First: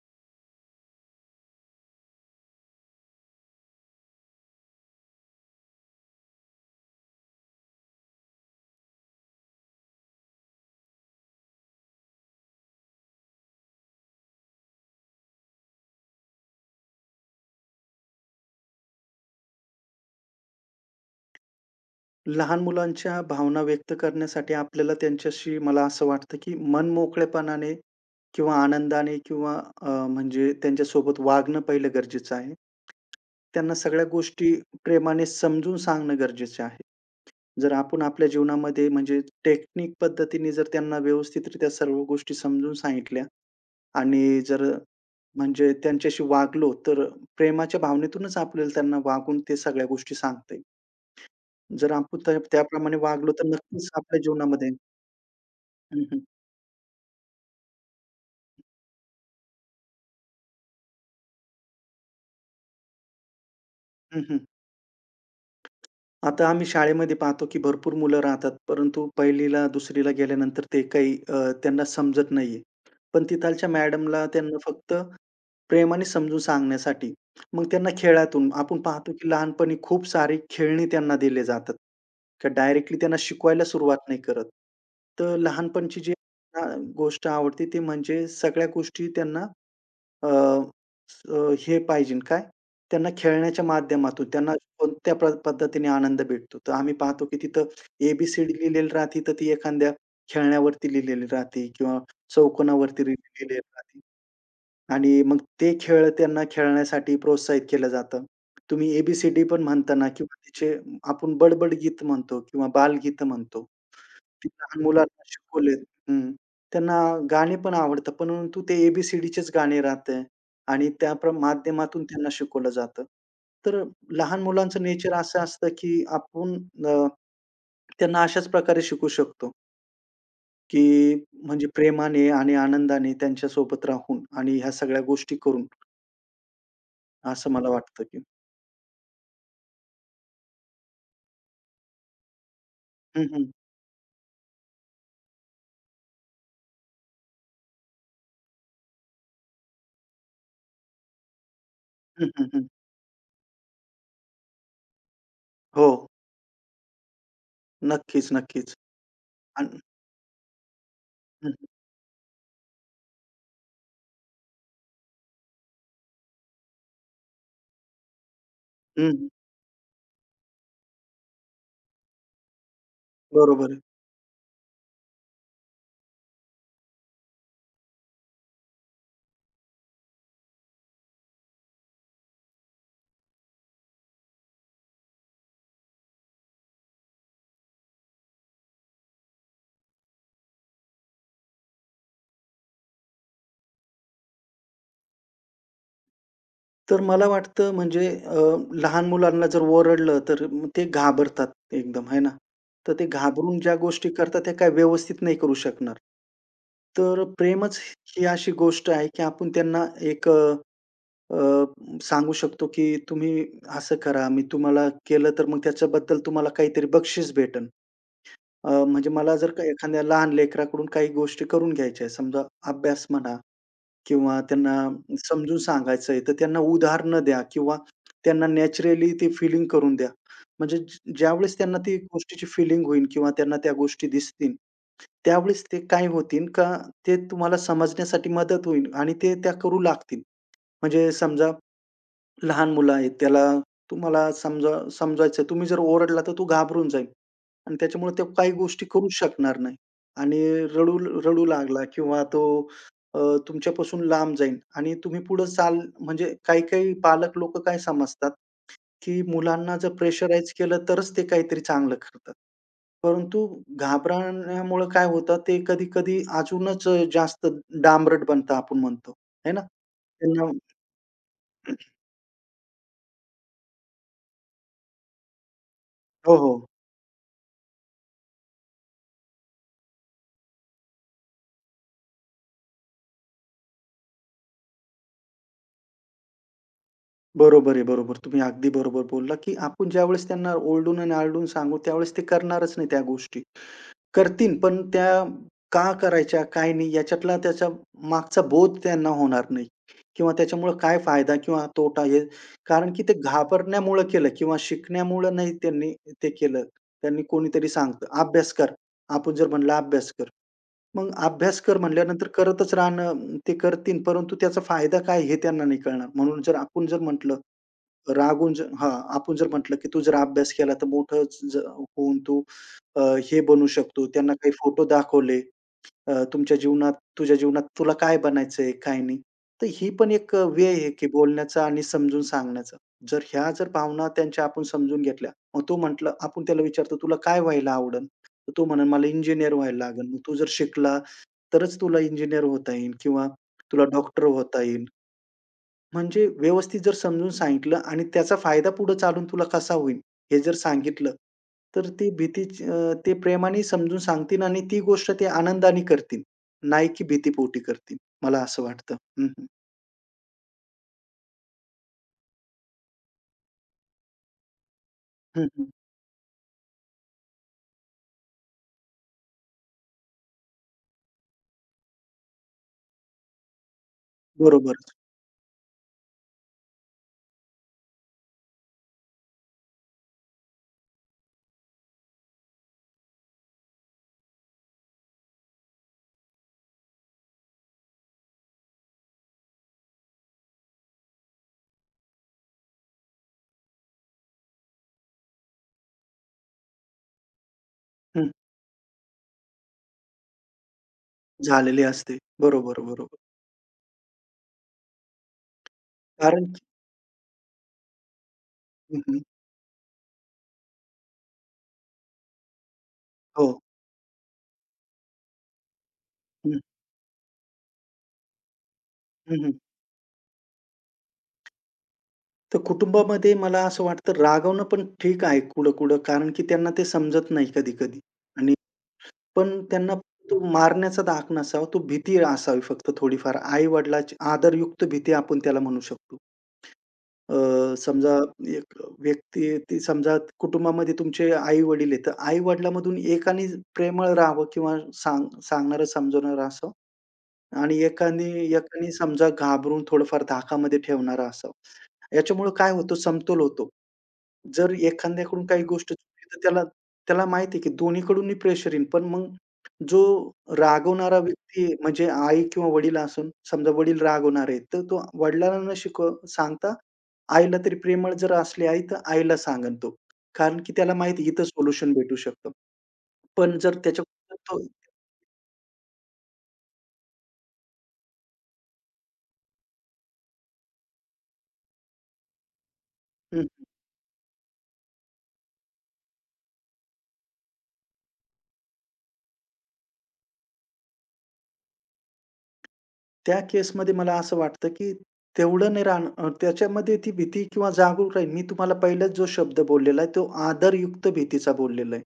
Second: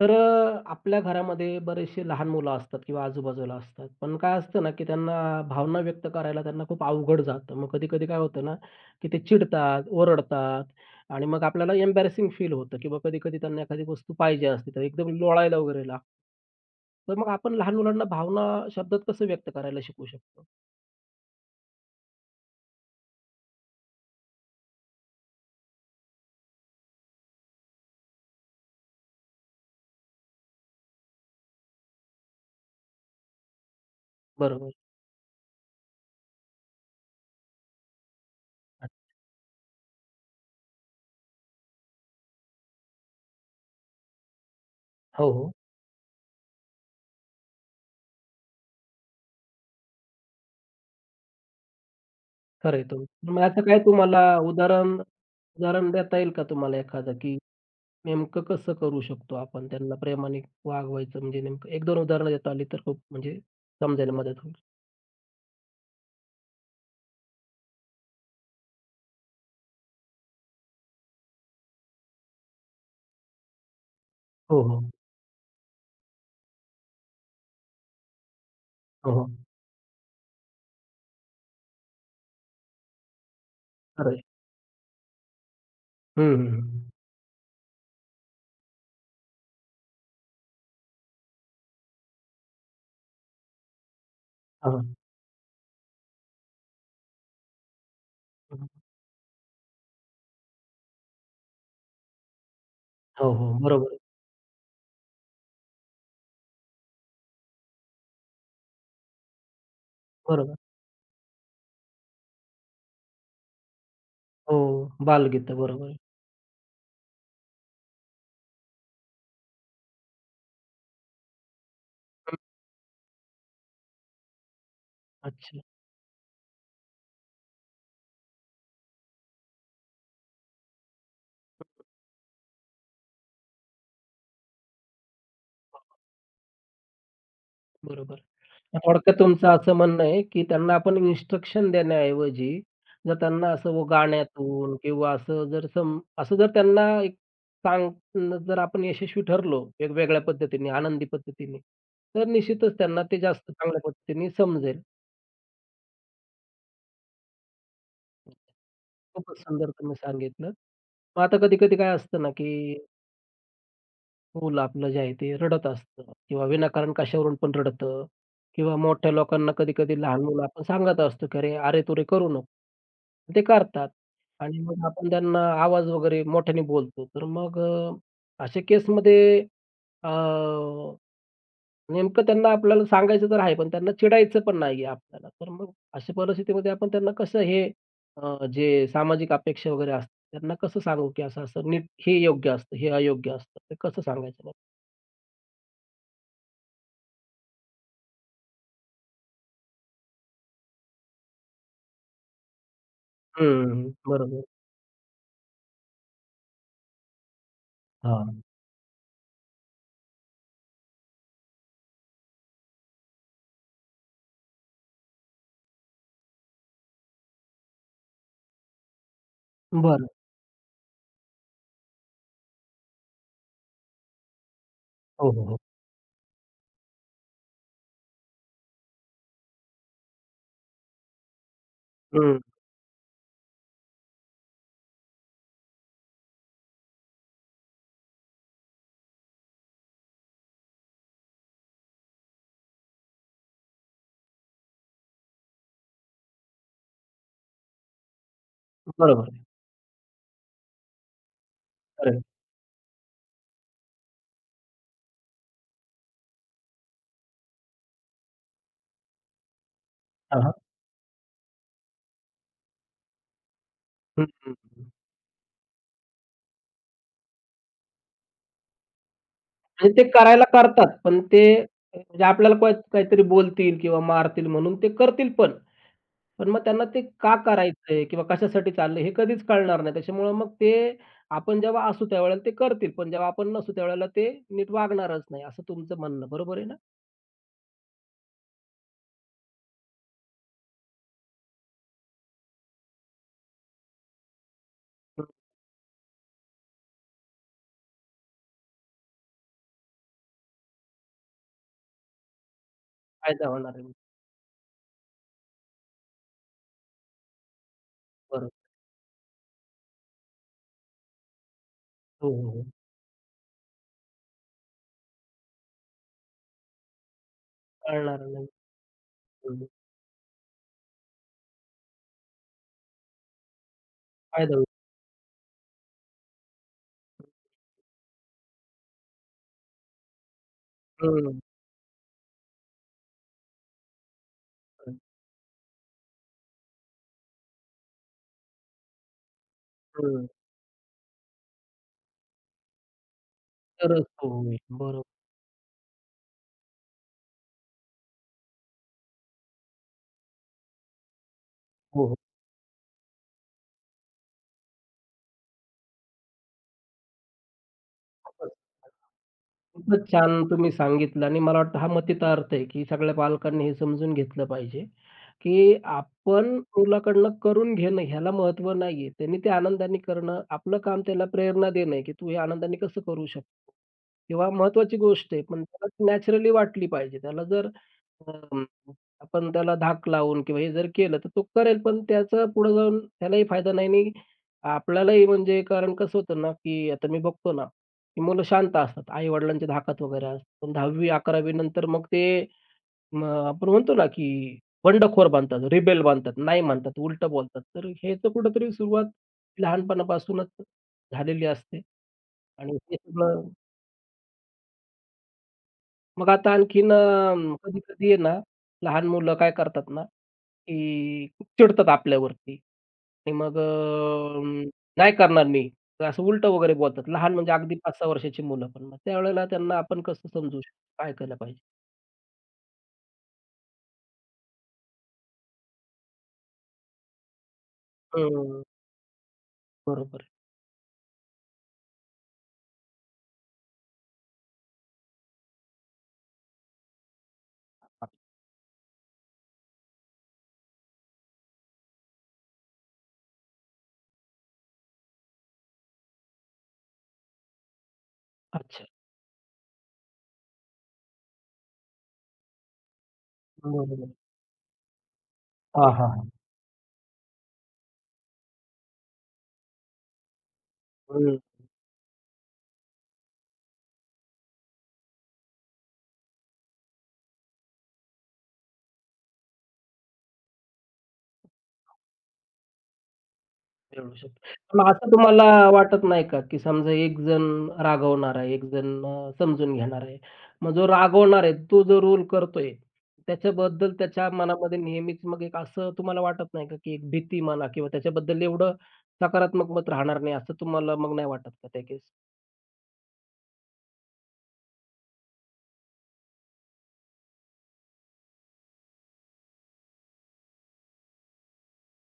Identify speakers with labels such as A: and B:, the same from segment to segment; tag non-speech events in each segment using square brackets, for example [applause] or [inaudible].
A: तर आपल्या घरामध्ये बरेचसे लहान मुलं असतात किंवा आजूबाजूला असतात. पण काय असतं ना, की त्यांना भावना व्यक्त करायला खूप अवघड जातं. मग कधी-कधी काय होतं ना, की ते चिडतात, ओरडतात आणि मग आपल्याला एम्बॅरसिंग फील होतं किंवा कधी-कधी त्यांना एखादी वस्तू पाहिजे असते, तर एकदम लोळायला वगैरे लागतं. तर मग आपण लहान मुलांना भावना शब्दात कसं व्यक्त करायला शिकवू शकतो?
B: लहान मुलांच्या भावना व्यक्त करण्यासाठी आपल्याला त्यांच्याशी मला असं वाटतं, की मनमोकळेपणाने किंवा आनंदाने किंवा म्हणजे त्यांच्यासोबत वागणं पहिलं गरजेचं आहे. त्यांना सगळ्या गोष्टी
A: बरोबर.
B: प्रेमाने समजून सांगणं गरजेचं आहे. जर आपण आपल्या जीवनामध्ये म्हणजे टेक्निक पद्धतीने जर त्यांना व्यवस्थितरित्या सर्व गोष्टी समजून सांगितल्या आणि जर
A: हो, हो.
B: म्हणजे त्यांच्याशी वागलो, तर प्रेमाच्या भावनेतूनच आपल्याला त्यांना वागून ते सगळ्या गोष्टी सांगता येईल. जर आपण त्या
A: खरं आहे
B: त्याप्रमाणे वागलो
A: तुमचं. मग
B: तर
A: याचं काय
B: नक्कीच आपल्या
A: तुम्हाला
B: जीवनामध्ये
A: उदाहरण उदाहरण
B: हं,
A: देता
B: हं.
A: येईल का तुम्हाला एखादं, की नेमकं कसं करू शकतो आपण त्यांना प्रेमाने वागवायचं म्हणजे नेमकं एक 2 उदाहरणं देता आली तर खूप म्हणजे समजायला
B: हं,
A: मदत
B: हं.
A: होईल.
B: आता आम्ही शाळेमध्ये पाहतो, की भरपूर मुलं राहतात, परंतु 1लीला 2रीला गेल्यानंतर ते काही त्यांना समजत नाहीये. पण तिथालच्या मॅडमला त्यांना
A: हो, हो.
B: फक्त प्रेमाने समजून सांगण्यासाठी. मग त्यांना खेळातून आपण
A: हो,
B: पाहतो, की
A: हो.
B: लहानपणी खूप सारे खेळणी त्यांना दिले जातात. का डायरेक्टली त्यांना शिकवायला सुरुवात
A: खरं
B: नाही
A: आहे.
B: करत. तर लहानपणची जी
A: हं, हं,
B: अ,
A: हं.
B: गोष्ट आवडते, ती म्हणजे सगळ्या गोष्टी त्यांना अ, अ, हे पाहिजे काय? त्यांना खेळण्याच्या माध्यमातून त्यांना
A: हां.
B: कोणत्या पद्धतीने आनंद भेटतो. तर आम्ही पाहतो की तिथं ए
A: हं.
B: लिहिलेली राहते, तर ती एखाद्या खेळण्यावरती लिहिलेली राहते किंवा चौकोनावरती
A: हो, हो.
B: लिहिलेली
A: बरोबर आहे.
B: राहते आणि मग ते खेळ त्यांना खेळण्यासाठी प्रोत्साहित केलं जातं. तुम्ही ए-बी-सी-डी पण म्हणताना किंवा
A: बरोबर.
B: तिचे आपण बडबड गीत म्हणतो किंवा बालगीतं म्हणतो. ती
A: हो,
B: लहान मुलांना
A: बालगीतं
B: शिकवले
A: बरोबर आहे.
B: हं. त्यांना गाणी पण आवडतात, परंतु ते ए-बी-सी-डीचेच गाणे राहते आणि त्या माध्यमातून त्यांना
A: हं.
B: शिकवलं जातं. तर लहान मुलांचं नेचर असं
A: अच्छा.
B: असतं, की आपण अ, त्यांना अशाच प्रकारे शिकवू शकतो, की म्हणजे प्रेमाने आणि आनंदाने त्यांच्यासोबत राहून आणि ह्या सगळ्या गोष्टी करून, असं मला वाटतं, की
A: बरोबर. थोडक्यात तुमचं असं म्हणणं आहे, की त्यांना आपण इन्स्ट्रक्शन देण्याऐवजी जर
B: हं,
A: त्यांना
B: हं.
A: असं व गाण्यातून किंवा असं जर सम असं जर त्यांना एक सांगणं जर आपण यशस्वी ठरलो वेगवेगळ्या पद्धतीने, आनंदी पद्धतीने, तर
B: हं, हं, हं.
A: निश्चितच त्यांना ते जास्त चांगल्या पद्धतीने समजेल.
B: हो. नक्कीच, नक्कीच.
A: खूपच सुंदर
B: आणि
A: तुम्ही सांगितलं. मग आता
B: हं, हं.
A: कधी-कधी काय असतं ना, की मुलं आपलं जे आहे ते रडत असतं किंवा विनाकारण कशावरून पण रडतं किंवा मोठ्या
B: हं.
A: लोकांना कधी-कधी लहान मुलं आपण सांगत असतो, की "अरे, अरे-तुरे करू नको." ते
B: बरोबर आहे.
A: करतात आणि मग आपण त्यांना आवाज वगैरे मोठ्याने बोलतो. तर मग अशा केसमध्ये अ, नेमकं त्यांना आपल्याला सांगायचं तर आहे, पण त्यांना चिडायचं पण नाहीये आपल्याला. तर मग अशा परिस्थितीमध्ये आपण त्यांना कसं हे जे सामाजिक अपेक्षा वगैरे असतात त्यांना कसं सांगू, की असं-असं नीट हे योग्य असतं, हे अयोग्य असतं. ते कसं सांगायचं?
B: तर मला वाटतं म्हणजे लहान मुलांना जर ओरडलं, तर मग ते घाबरतात एकदम, है ना? तर ते घाबरून ज्या
A: हं,
B: गोष्टी करतात,
A: बरोबर.
B: त्या काय व्यवस्थित नाही करू शकणार. तर प्रेमच ही
A: हां.
B: अशी गोष्ट आहे, की आपण त्यांना एक अ, अ, सांगू शकतो, की तुम्ही असं करा, मी तुम्हाला केलं तर मग त्याच्याबद्दल तुम्हाला काहीतरी बक्षीस भेटेल. म्हणजे मला जर का एखाद्या
A: बरं.
B: लहान लेकराकडून काही गोष्टी करून घ्यायच्या आहेत, समजा अभ्यास म्हणा किंवा त्यांना
A: हो, हो,
B: समजून
A: हो.
B: सांगायचंय, तर त्यांना उदाहरणं द्या किंवा त्यांना नॅचरली ते फीलिंग करून द्या. म्हणजे ज्यावेळेस त्यांना ती
A: हं,
B: गोष्टीची फीलिंग होईल किंवा त्यांना त्या गोष्टी दिसतील, त्यावेळेस ते काय होतील का ते तुम्हाला समजण्यासाठी मदत होईल आणि ते त्या करू लागतील. म्हणजे समजा लहान मुलं आहे, त्याला तुम्हाला समजा समजायचं तुम्ही जर ओरडला तर तो घाबरून जाईल आणि त्याच्यामुळे तो काही गोष्टी करूच
A: बरोबर आहे.
B: शकणार नाही आणि रडू रडू लागला
A: खरं आहे.
B: किंवा तो अ, तुमच्यापासून लांब जाईल आणि तुम्ही पुढे चाल म्हणजे काही-काही पालक लोकं काय समजतात, की मुलांना जर
A: हां,
B: प्रेशराईज
A: हां.
B: केलं तरच ते काहीतरी चांगलं करतात. परंतु
A: हं, हं,
B: घाबरण्यामुळं
A: हं.
B: काय होतं ते कधी-कधी अजूनच जास्त डांबरट बनतं आपण म्हणतो, है। ना?
A: म्हणजे ते करायला
B: त्यांना
A: करतात, पण ते म्हणजे आपल्याला काय काहीतरी बोलतील किंवा मारतील म्हणून ते करतील पण.
B: हो, हो.
A: पण मग त्यांना ते का करायचंय किंवा कशासाठी चाललंय हे कधीच कळणार नाही. त्याच्यामुळं मग ते आपण जेव्हा असू त्यावेळेला ते करतील, पण जेव्हा आपण नसू त्यावेळेला ते नीट वागणारच नाही, असं तुमचं म्हणणं बरोबर आहे ना?
B: बरोबर आहे, बरोबर. तुम्ही अगदी बरोबर बोलला, की आपण ज्यावेळेस त्यांना ओरडून आणि आरडून सांगू, त्यावेळेस ते करणारच नाही त्या गोष्टी. करतील, पण त्या
A: हं.
B: का करायच्या, काय नाही याच्यातला त्याच्या मागचा बोध त्यांना होणार नाही किंवा त्याच्यामुळं काय फायदा किंवा तोटा हे कारण की ते
A: फायदा होणार आहे.
B: घाबरण्यामुळं केलं किंवा शिकण्यामुळं नाही त्यांनी ते केलं. त्यांनी कोणीतरी सांगतं,
A: बरोबर.
B: "अभ्यास कर." आपण जर म्हणलं, "अभ्यास कर." मग अभ्यास कर म्हणल्यानंतर
A: हो, हो, हो.
B: करतच राहणं ते करतील, परंतु त्याचा फायदा काय हे त्यांना नाही कळणार. म्हणून जर आपण जर म्हटलं,
A: कळणार नाही.
B: रागून जर हां, आपण जर
A: हं,
B: म्हटलं, की "तू जर अभ्यास केला तर मोठं होऊन तू अ, हे बनू शकतो." त्यांना काही
A: फायदा होईल.
B: फोटो दाखवले. तुमच्या जीवनात तुझ्या जीवनात तुला काय बनायचंय, काय नाही. तर ही पण एक वे आहे, की बोलण्याचा आणि समजून सांगण्याचा. जर ह्या जर भावना त्यांच्या आपण
A: हं,
B: समजून घेतल्या, मग तो म्हटलं आपण त्याला विचारतो, "तुला काय व्हायला आवडेल?" तर तो म्हणेल, "मला इंजिनिअर व्हायला लागेल." मग
A: हं.
B: तू जर शिकला तरच तुला इंजिनिअर होता येईल किंवा तुला
A: तरच
B: डॉक्टर
A: तो होईल.
B: होता येईल.
A: बरोबर.
B: म्हणजे व्यवस्थित जर समजून सांगितलं आणि त्याचा फायदा पुढे चालून तुला कसा होईल, हे जर सांगितलं, तर
A: हो,
B: ती
A: हो.
B: भीतीची ते प्रेमाने समजून सांगतील आणि ती गोष्ट ते आनंदाने करतील. नाही की भीतीपोटी करतील. मला
A: खूपच,
B: असं वाटतं. हं, हं.
A: खूपच छान तुम्ही सांगितलं आणि मला वाटतं हा मतितार्थ आहे, की सगळ्या पालकांनी हे समजून घेतलं पाहिजे,
B: हं, हं.
A: की आपण मुलाकडनं करून घेणं ह्याला महत्व नाहीये. त्यांनी ते आनंदाने करणं, आपलं काम त्याला प्रेरणा देणं आहे, की तू हे आनंदाने कसं करू शकतो? किंवा
B: बरोबरच.
A: महत्त्वाची गोष्ट आहे, पण त्याला नॅचरली वाटली पाहिजे. त्याला जर अं, आपण त्याला धाक लावून किंवा हे जर केलं, तर तो करेल, पण त्याचा पुढे जाऊन त्यालाही फायदा नाही आणि आपल्यालाही म्हणजे कारण कसं होतं ना, की आता मी बघतो ना, की मुलं शांत असतात. आई-वडिलांच्या धाकात वगैरे असतात. पण 10वी-11वी नंतर मग ते आपण म्हणतो ना, की बंडखोर बनतात, रिबेल बनतात, नाही म्हणतात, उलटं बोलतात. तर ह्याचं
B: हं.
A: कुठेतरी सुरुवात लहानपणापासूनच झालेली असते
B: झालेली असते.
A: आणि
B: बरोबर,
A: हे
B: बरोबर.
A: सगळं मग
B: कारण
A: आता
B: की
A: आणखीन कधी-कधी आहे ना,
B: हं,
A: लहान
B: हं.
A: मुलं काय करतात ना, की खूप चिडतात आपल्यावरती आणि
B: हो.
A: मग नाही करणार मी. असं उलटं
B: हं,
A: वगैरे बोलतात. लहान म्हणजे अगदी 5-6 वर्षाची मुलं पण. मग
B: हं,
A: त्यावेळेला
B: हं.
A: त्यांना आपण कसं समजू शकतो? काय केलं पाहिजे?
B: तर कुटुंबामध्ये मला असं वाटतं रागवणं पण ठीक आहे कुठं-कुठं कारण की त्यांना ते समजत नाही कधी-कधी आणि
A: हं,
B: पण त्यांना
A: बरोबर आहे.
B: तो मारण्याचा धाक नसावा, तो भीती असावी फक्त थोडीफार. आई-वडिलांची आदरयुक्त भीती आपण त्याला म्हणू शकतो. समजा एक व्यक्ती ती समजा कुटुंबामध्ये तुमचे आई-वडील आहेत, तर आई-वडिलांमधून एकाने प्रेमळ राहावं किंवा सांगणारं, समजवणारं असावं आणि एकाने
A: अच्छा.
B: एकाने समजा घाबरून थोडंफार धाकामध्ये ठेवणारा असावा. याच्यामुळं काय होतं, समतोल होतो.
A: बरोबर.
B: जर एखाद्याकडून काही गोष्ट
A: हां, हां,
B: चुकली
A: हां.
B: तर त्याला त्याला माहिती आहे की दोन्हीकडूनही प्रेशर येईल. पण मग जो रागवणारा व्यक्ती आहे, म्हणजे आई किंवा वडील असून समजा वडील रागवणार आहेत, तर तो वडिलांना न सांगता आईला तरी प्रेमळ जर असली आई, तर आईला सांगेल तो. कारण की त्याला माहिती आहे, इथं सोल्युशन भेटू शकतं. पण जर
A: मिळू
B: त्याच्याकडून तो
A: शकतो. मग असं तुम्हाला वाटत नाही का, की समजा एक जण रागवणार आहे, एक जण समजून घेणार आहे. मग जो रागवणार आहे, तो जो रोल करतोय,
B: हं, हं.
A: त्याच्याबद्दल त्याच्या मनामध्ये नेहमीच मग एक असं तुम्हाला वाटत नाही का, की एक भीती म्हणा किंवा त्याच्याबद्दल एवढं सकारात्मक मत राहणार नाही, असं तुम्हाला मग नाही वाटत का त्या केस?
B: त्या केसमध्ये मला असं वाटतं की तेवढं नाही राहणं त्याच्यामध्ये ती भीती किंवा जागरूक राहील. मी तुम्हाला पहिलाच जो शब्द बोललेला आहे, तो आदरयुक्त भीतीचा बोललेला आहे.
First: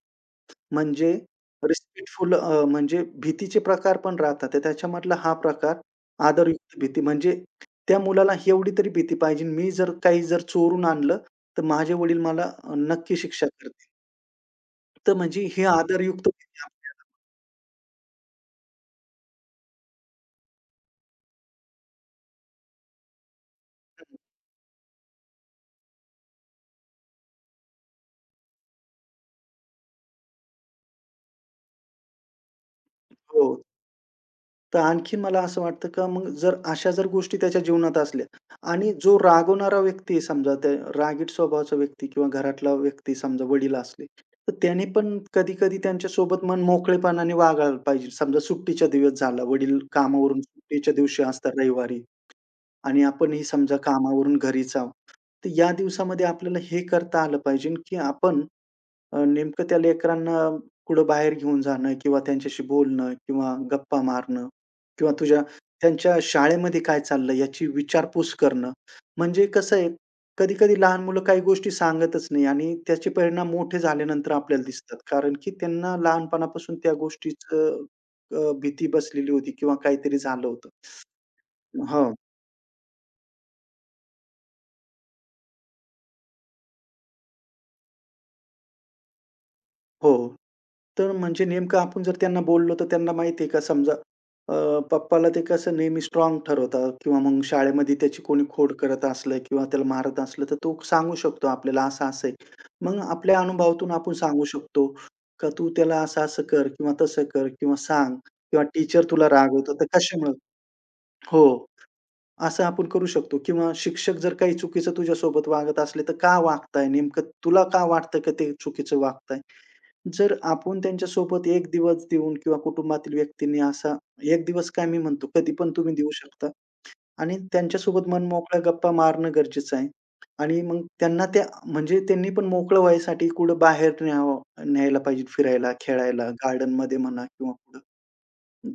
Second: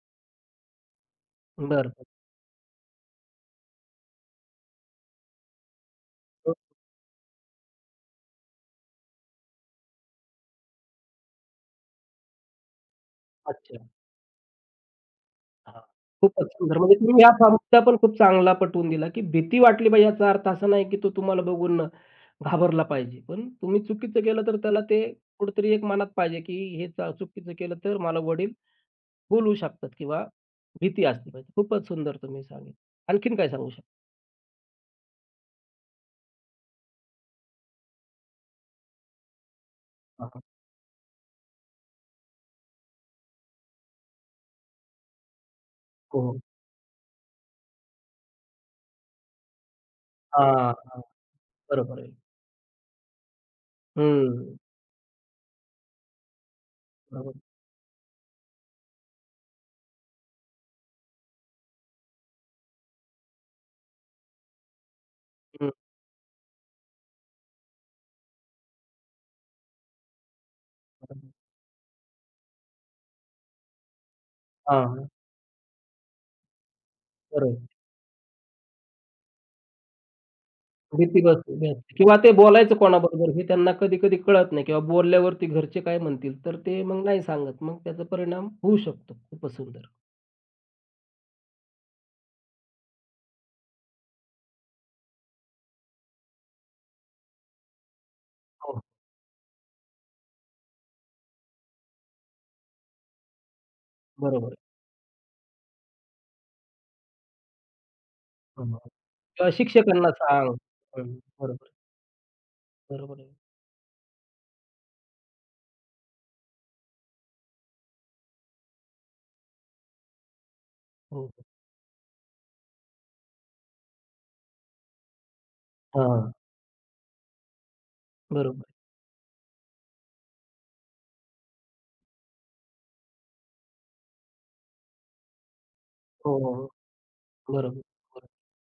B: म्हणजे
A: बरं, बरं.
B: रिस्पेक्टफुल म्हणजे भीतीचे प्रकार पण राहतात. तर त्याच्यामधला हा प्रकार आदरयुक्त भीती म्हणजे त्या मुलाला एवढी तरी भीती पाहिजे. मी जर काही जर चोरून आणलं, तर माझे वडील मला नक्की शिक्षा
A: अच्छा.
B: करतील. तर म्हणजे हे
A: हां.
B: आदरयुक्त
A: खूपच
B: भीती
A: सुंदर. म्हणजे
B: आपल्याला
A: तुम्ही हा मुद्दा पण खूप चांगला पटवून दिला, की भीती वाटली पाहिजे याचा अर्थ असा नाही, की तो तुम्हाला बघून घाबरला पाहिजे. पण तुम्ही चुकीचं केलं तर त्याला ते कुठेतरी एक मनात पाहिजे, की हे चुकीचं केलं तर मला वडील बोलवू शकतात किंवा भीती असली पाहिजे. खूपच सुंदर तुम्ही सांगितलं. आणखीन
B: हो.
A: काय सांगू शकता?
B: तर आणखीन मला असं वाटतं का मग जर अशा जर गोष्टी त्याच्या जीवनात असल्या आणि जो रागवणारा व्यक्ती आहे
A: हां, हां.
B: समजा त्या रागीट स्वभावाचा व्यक्ती किंवा घरातला व्यक्ती समजा वडील असले, तर त्याने पण कधी-कधी
A: हो, हो.
B: त्यांच्यासोबत मन मोकळेपणाने वागायला पाहिजे. समजा सुट्टीचा दिवस झाला, वडील कामावरून
A: हां,
B: सुट्टीच्या
A: हां.
B: दिवशी असतात
A: बरोबर
B: रविवारी
A: आहे.
B: आणि आपणही समजा कामावरून
A: हं.
B: घरीच आहोत. तर या दिवसामध्ये आपल्याला हे करता
A: बरोबर.
B: आलं पाहिजे, की आपण नेमकं त्या लेकरांना कुठं बाहेर घेऊन जाणं किंवा त्यांच्याशी बोलणं किंवा गप्पा मारणं किंवा
A: हं.
B: त्यांच्या शाळेमध्ये काय चाललं याची विचारपूस करणं. म्हणजे कसं आहे, कधी-कधी लहान मुलं काही गोष्टी सांगतच नाही आणि त्याचे परिणाम मोठे झाल्यानंतर आपल्याला
A: हां,
B: दिसतात.
A: हां.
B: कारण की त्यांना लहानपणापासून त्या
A: बरोबर.
B: गोष्टीचं भीती बसलेली होती किंवा काहीतरी झालं होतं.
A: भीती बसते भ्यायची
B: हो,
A: किंवा ते बोलायचं कोणाबरोबर हे त्यांना कधी-कधी कळत नाही किंवा बोलल्यावरती घरचे काय म्हणतील, तर ते मग नाही सांगत. मग त्याचा परिणाम होऊ शकतो. खूपच सुंदर.
B: हो. तर म्हणजे नेमकं आपण जर त्यांना बोललो, तर त्यांना माहिती आहे का समजा अ, पप्पाला ते कसं नेहमी स्ट्राँग ठरवतात किंवा मग शाळेमध्ये त्याची कोणी खोड
A: हो.
B: करत असलं किंवा त्याला मारत असलं, तर तो सांगू शकतो आपल्याला असं-असं आहे. मग आपल्या अनुभवातून आपण सांगू
A: बरोबर आहे.
B: शकतो, का तू त्याला असं-असं कर किंवा तसं कर किंवा सांग किंवा
A: हो, हो.
B: टीचर तुला
A: किंवा
B: रागवतो तर
A: शिक्षकांना
B: कशामुळं
A: सांग. हं,
B: हो.
A: बरोबर,
B: असं आपण
A: आहे,
B: करू
A: बरोबर आहे.
B: शकतो किंवा शिक्षक जर काही चुकीचं तुझ्यासोबत वागत असले, तर का वागताय? नेमकं तुला का वाटतं की ते चुकीचं वागताय? जर आपण
A: हो, हो.
B: त्यांच्यासोबत 1 दिवस देऊन किंवा कुटुंबातील व्यक्तींनी असा 1 दिवस काय मी म्हणतो, कधी पण तुम्ही देऊ
A: हां.
B: शकता आणि त्यांच्यासोबत
A: बरोबर
B: मनमोकळ्या
A: आहे.
B: गप्पा मारणं गरजेचं आहे. आणि मग त्यांना त्या म्हणजे त्यांनी पण मोकळं व्हायसाठी कुठं बाहेर न्यावं न्यायला पाहिजे फिरायला, खेळायला,
A: हो, हो, हो.
B: गार्डनमध्ये म्हणा किंवा कुठं.
A: बरोबर, बरोबर.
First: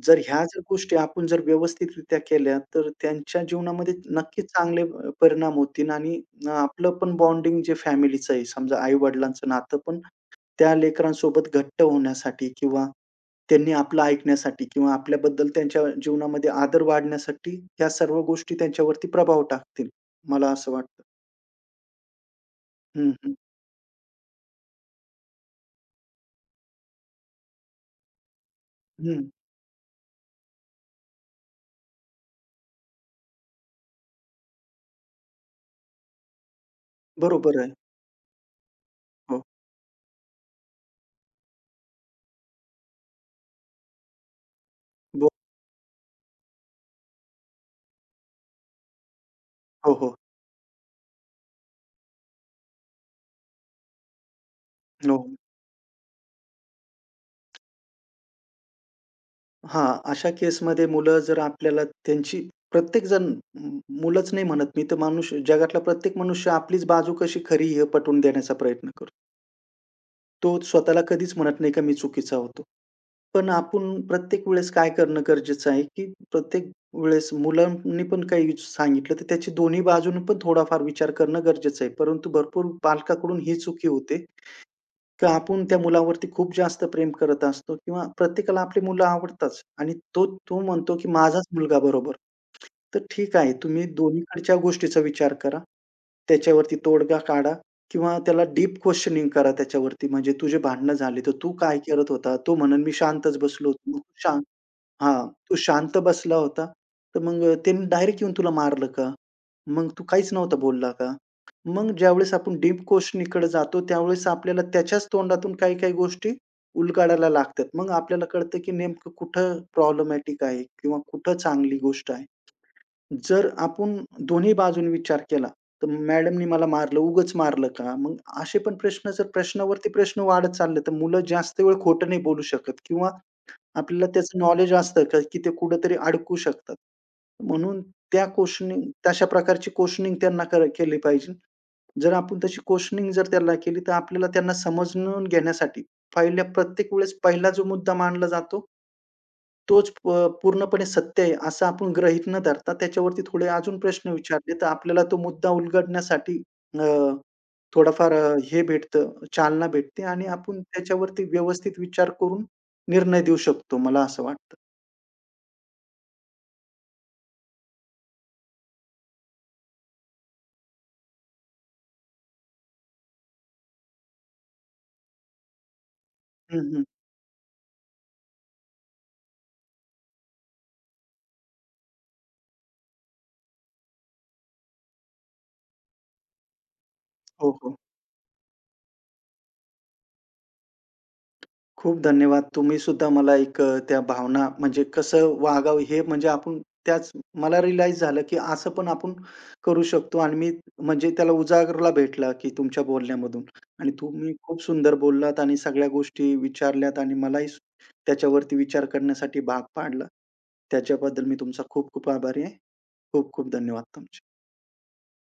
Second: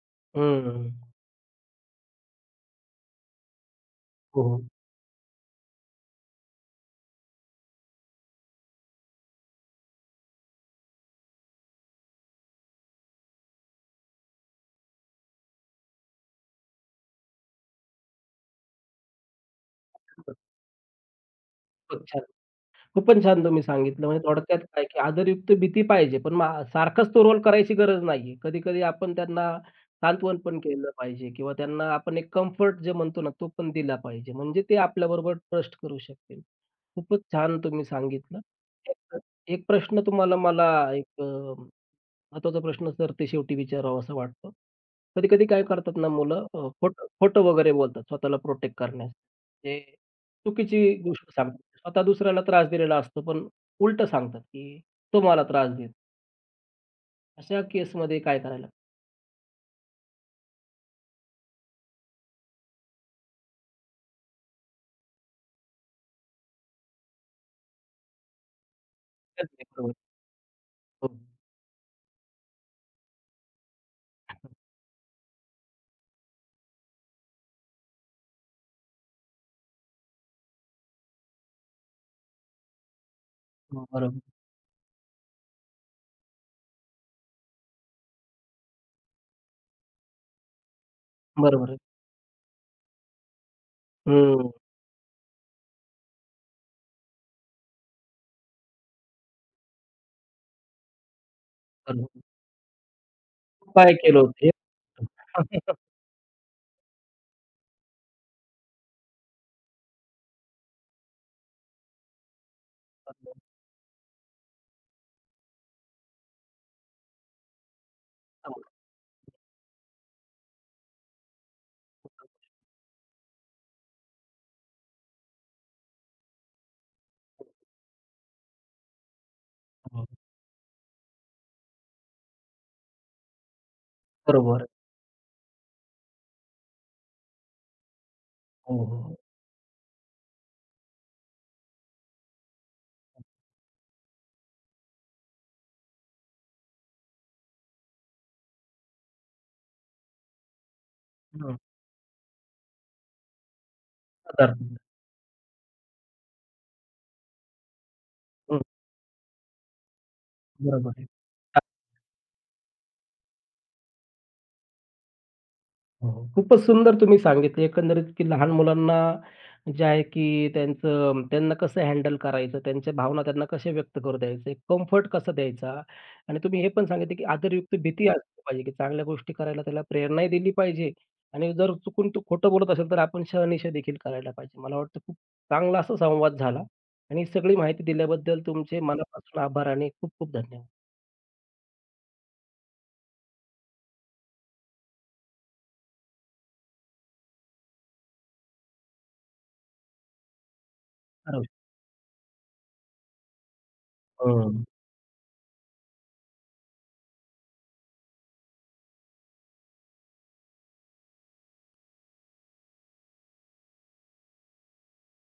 B: जर ह्या जर
A: हं, हं.
B: गोष्टी आपण जर व्यवस्थितरित्या केल्या, तर त्यांच्या जीवनामध्ये
A: हो,
B: नक्कीच
A: हो.
B: चांगले परिणाम होतील आणि आपलं पण बॉन्डिंग जे फॅमिलीचं आहे, समजा आई-वडिलांचं नातं पण त्या लेकरांसोबत घट्ट होण्यासाठी किंवा त्यांनी आपलं ऐकण्यासाठी किंवा आपल्याबद्दल त्यांच्या जीवनामध्ये आदर वाढण्यासाठी या सर्व गोष्टी त्यांच्यावरती प्रभाव टाकतील. मला असं वाटतं.
A: खूपच छान.
B: हं,
A: खूपच
B: हं.
A: छान तुम्ही सांगितलं. म्हणजे थोडक्यात काय, की आदरयुक्त भीती पाहिजे, पण मग सारखाच तो रोल करायची गरज नाहीये. कधी-कधी आपण
B: हं.
A: त्यांना सांत्वन पण केलं पाहिजे किंवा त्यांना आपण एक कम्फर्ट जे म्हणतो ना, तो पण दिला पाहिजे. म्हणजे ते आपल्याबरोबर ट्रस्ट करू शकतील. खूपच छान
B: बरोबर आहे.
A: तुम्ही सांगितलं. एक
B: हो.
A: एक प्रश्न तुम्हाला मला एक अ, महत्त्वाचा प्रश्न सरतेशेवटी विचारावासा वाटतो.
B: बो
A: कधी-कधी काय करतात ना मुलं खोटं खोटं वगैरे बोलतात स्वतःला प्रोटेक्ट करण्यासाठी. ते
B: हो, हो.
A: चुकीची गोष्ट सांगतात. स्वतः दुसऱ्याला त्रास दिलेला असतो, पण उलटं सांगतात, की
B: हो.
A: "तो मला त्रास देतो." अशा केसमध्ये काय करायला
B: हां, अशा केसमध्ये मुलं जर आपल्याला त्यांची प्रत्येकजण मुलंच नाही म्हणत, मी तर मनुष्य जगातला प्रत्येक मनुष्य आपलीच बाजू कशी खरी हे पटवून देण्याचा प्रयत्न करतो.
A: पाहिजे? बरोबर.
B: तो स्वतःला
A: हो, हो.
B: कधीच म्हणत नाही का मी चुकीचा होतो. पण आपण प्रत्येक वेळेस काय करणं गरजेचं आहे, की प्रत्येक वेळेस मुलांनी पण काही सांगितलं, तर त्याची दोन्ही बाजूने पण थोडाफार विचार करणं गरजेचं आहे. परंतु भरपूर पालकाकडून ही चुकी
A: बरोबर.
B: होते. तर आपण त्या मुलावरती खूप जास्त प्रेम करत असतो किंवा प्रत्येकाला आपली मुलं आवडतात आणि तो तो म्हणतो, की माझाच
A: बरोबर
B: मुलगा
A: आहे.
B: बरोबर. तर ठीक आहे, तुम्ही
A: हं.
B: दोन्हीकडच्या गोष्टीचा विचार करा. त्याच्यावरती तोडगा काढा किंवा त्याला डीप क्वेशनिंग करा त्याच्यावरती. म्हणजे तुझे भांडणं झाली, तर तू काय करत
A: बरोबर.
B: होता? तो म्हणेल, "मी शांतच बसलो
A: तू
B: होतो."
A: काय
B: मग तू
A: केलं
B: शांत
A: होतं?
B: हां, "तू
A: हे [laughs]
B: शांत बसला होता, तर मग त्यांनी डायरेक्ट येऊन तुला मारलं का? मग तू काहीच नव्हता बोलला का?" मग ज्यावेळेस आपण डीप क्वेशनिंगकडे जातो, त्यावेळेस आपल्याला त्याच्याच तोंडातून काही-काही गोष्टी उलगडायला लागतात. मग आपल्याला कळतं, की नेमकं कुठं प्रॉब्लेमॅटिक आहे किंवा कुठं चांगली गोष्ट आहे. जर आपण दोन्ही बाजूने विचार केला, तर मॅडमनी मला मारलं, उगाच मारलं का? मग असे पण प्रश्न जर प्रश्नावरती
A: हो,
B: प्रश्न वाढत चालले, तर मुलं जास्त वेळ खोटं नाही बोलू शकत किंवा आपल्याला त्याचं
A: बरोबर. आहे.
B: नॉलेज असतं का, की ते कुठेतरी अडकू शकतात. म्हणून त्या क्वेशनिंग
A: हो, हो.
B: तशा प्रकारची क्वेशनिंग त्यांना केली पाहिजे. जर आपण तशी क्वेशनिंग जर त्याला केली, तर आपल्याला त्यांना समजून घेण्यासाठी प्रत्येक वेळेस पहिला जो मुद्दा मांडला जातो, तोच पूर्णपणे सत्य आहे,
A: हं.
B: असं आपण ग्रहित न धरता त्याच्यावरती थोडे अजून प्रश्न विचारले,
A: पदार्थ.
B: तर आपल्याला तो मुद्दा उलगडण्यासाठी अ, थोडाफार
A: हं.
B: हे भेटतं, चालना भेटते आणि आपण
A: बरोबर आहे.
B: त्याच्यावरती व्यवस्थित विचार करून निर्णय देऊ शकतो, मला असं वाटतं.
A: हो, हो. खूपच सुंदर तुम्ही सांगितलं एकंदरीत, की लहान मुलांना जे आहे, की त्यांचं त्यांना कसं हँडल करायचं, त्यांच्या भावना त्यांना कशा व्यक्त करू द्यायचे, कम्फर्ट कसा द्यायचा आणि
B: हं,
A: तुम्ही हे
B: हं.
A: पण सांगितलं, की आदरयुक्त भीती असली पाहिजे, की चांगल्या गोष्टी करायला त्याला प्रेरणाही दिली पाहिजे आणि जर चुकून तो खोटं बोलत असेल, तर आपण शहानिशा देखील करायला पाहिजे. मला वाटतं खूप चांगला असा संवाद झाला आणि
B: हो,
A: सगळी
B: हो.
A: माहिती दिल्याबद्दल तुमचे मनापासून आभार आणि खूप खूप धन्यवाद.
B: खूप धन्यवाद. तुम्ही सुद्धा मला एक त्या भावना म्हणजे कसं वागावं हे म्हणजे आपण त्याच मला रिअलाईज झालं, की असं पण आपण करू शकतो आणि मी म्हणजे त्याला उजागरला भेटला, की तुमच्या बोलण्यामधून आणि तुम्ही खूप
A: हं.
B: सुंदर बोललात आणि सगळ्या गोष्टी विचारल्यात आणि मलाही त्याच्यावरती विचार करण्यासाठी भाग पाडलं. त्याच्याबद्दल मी तुमचा खूप खूप आभारी आहे. खूप खूप धन्यवाद तुमचे.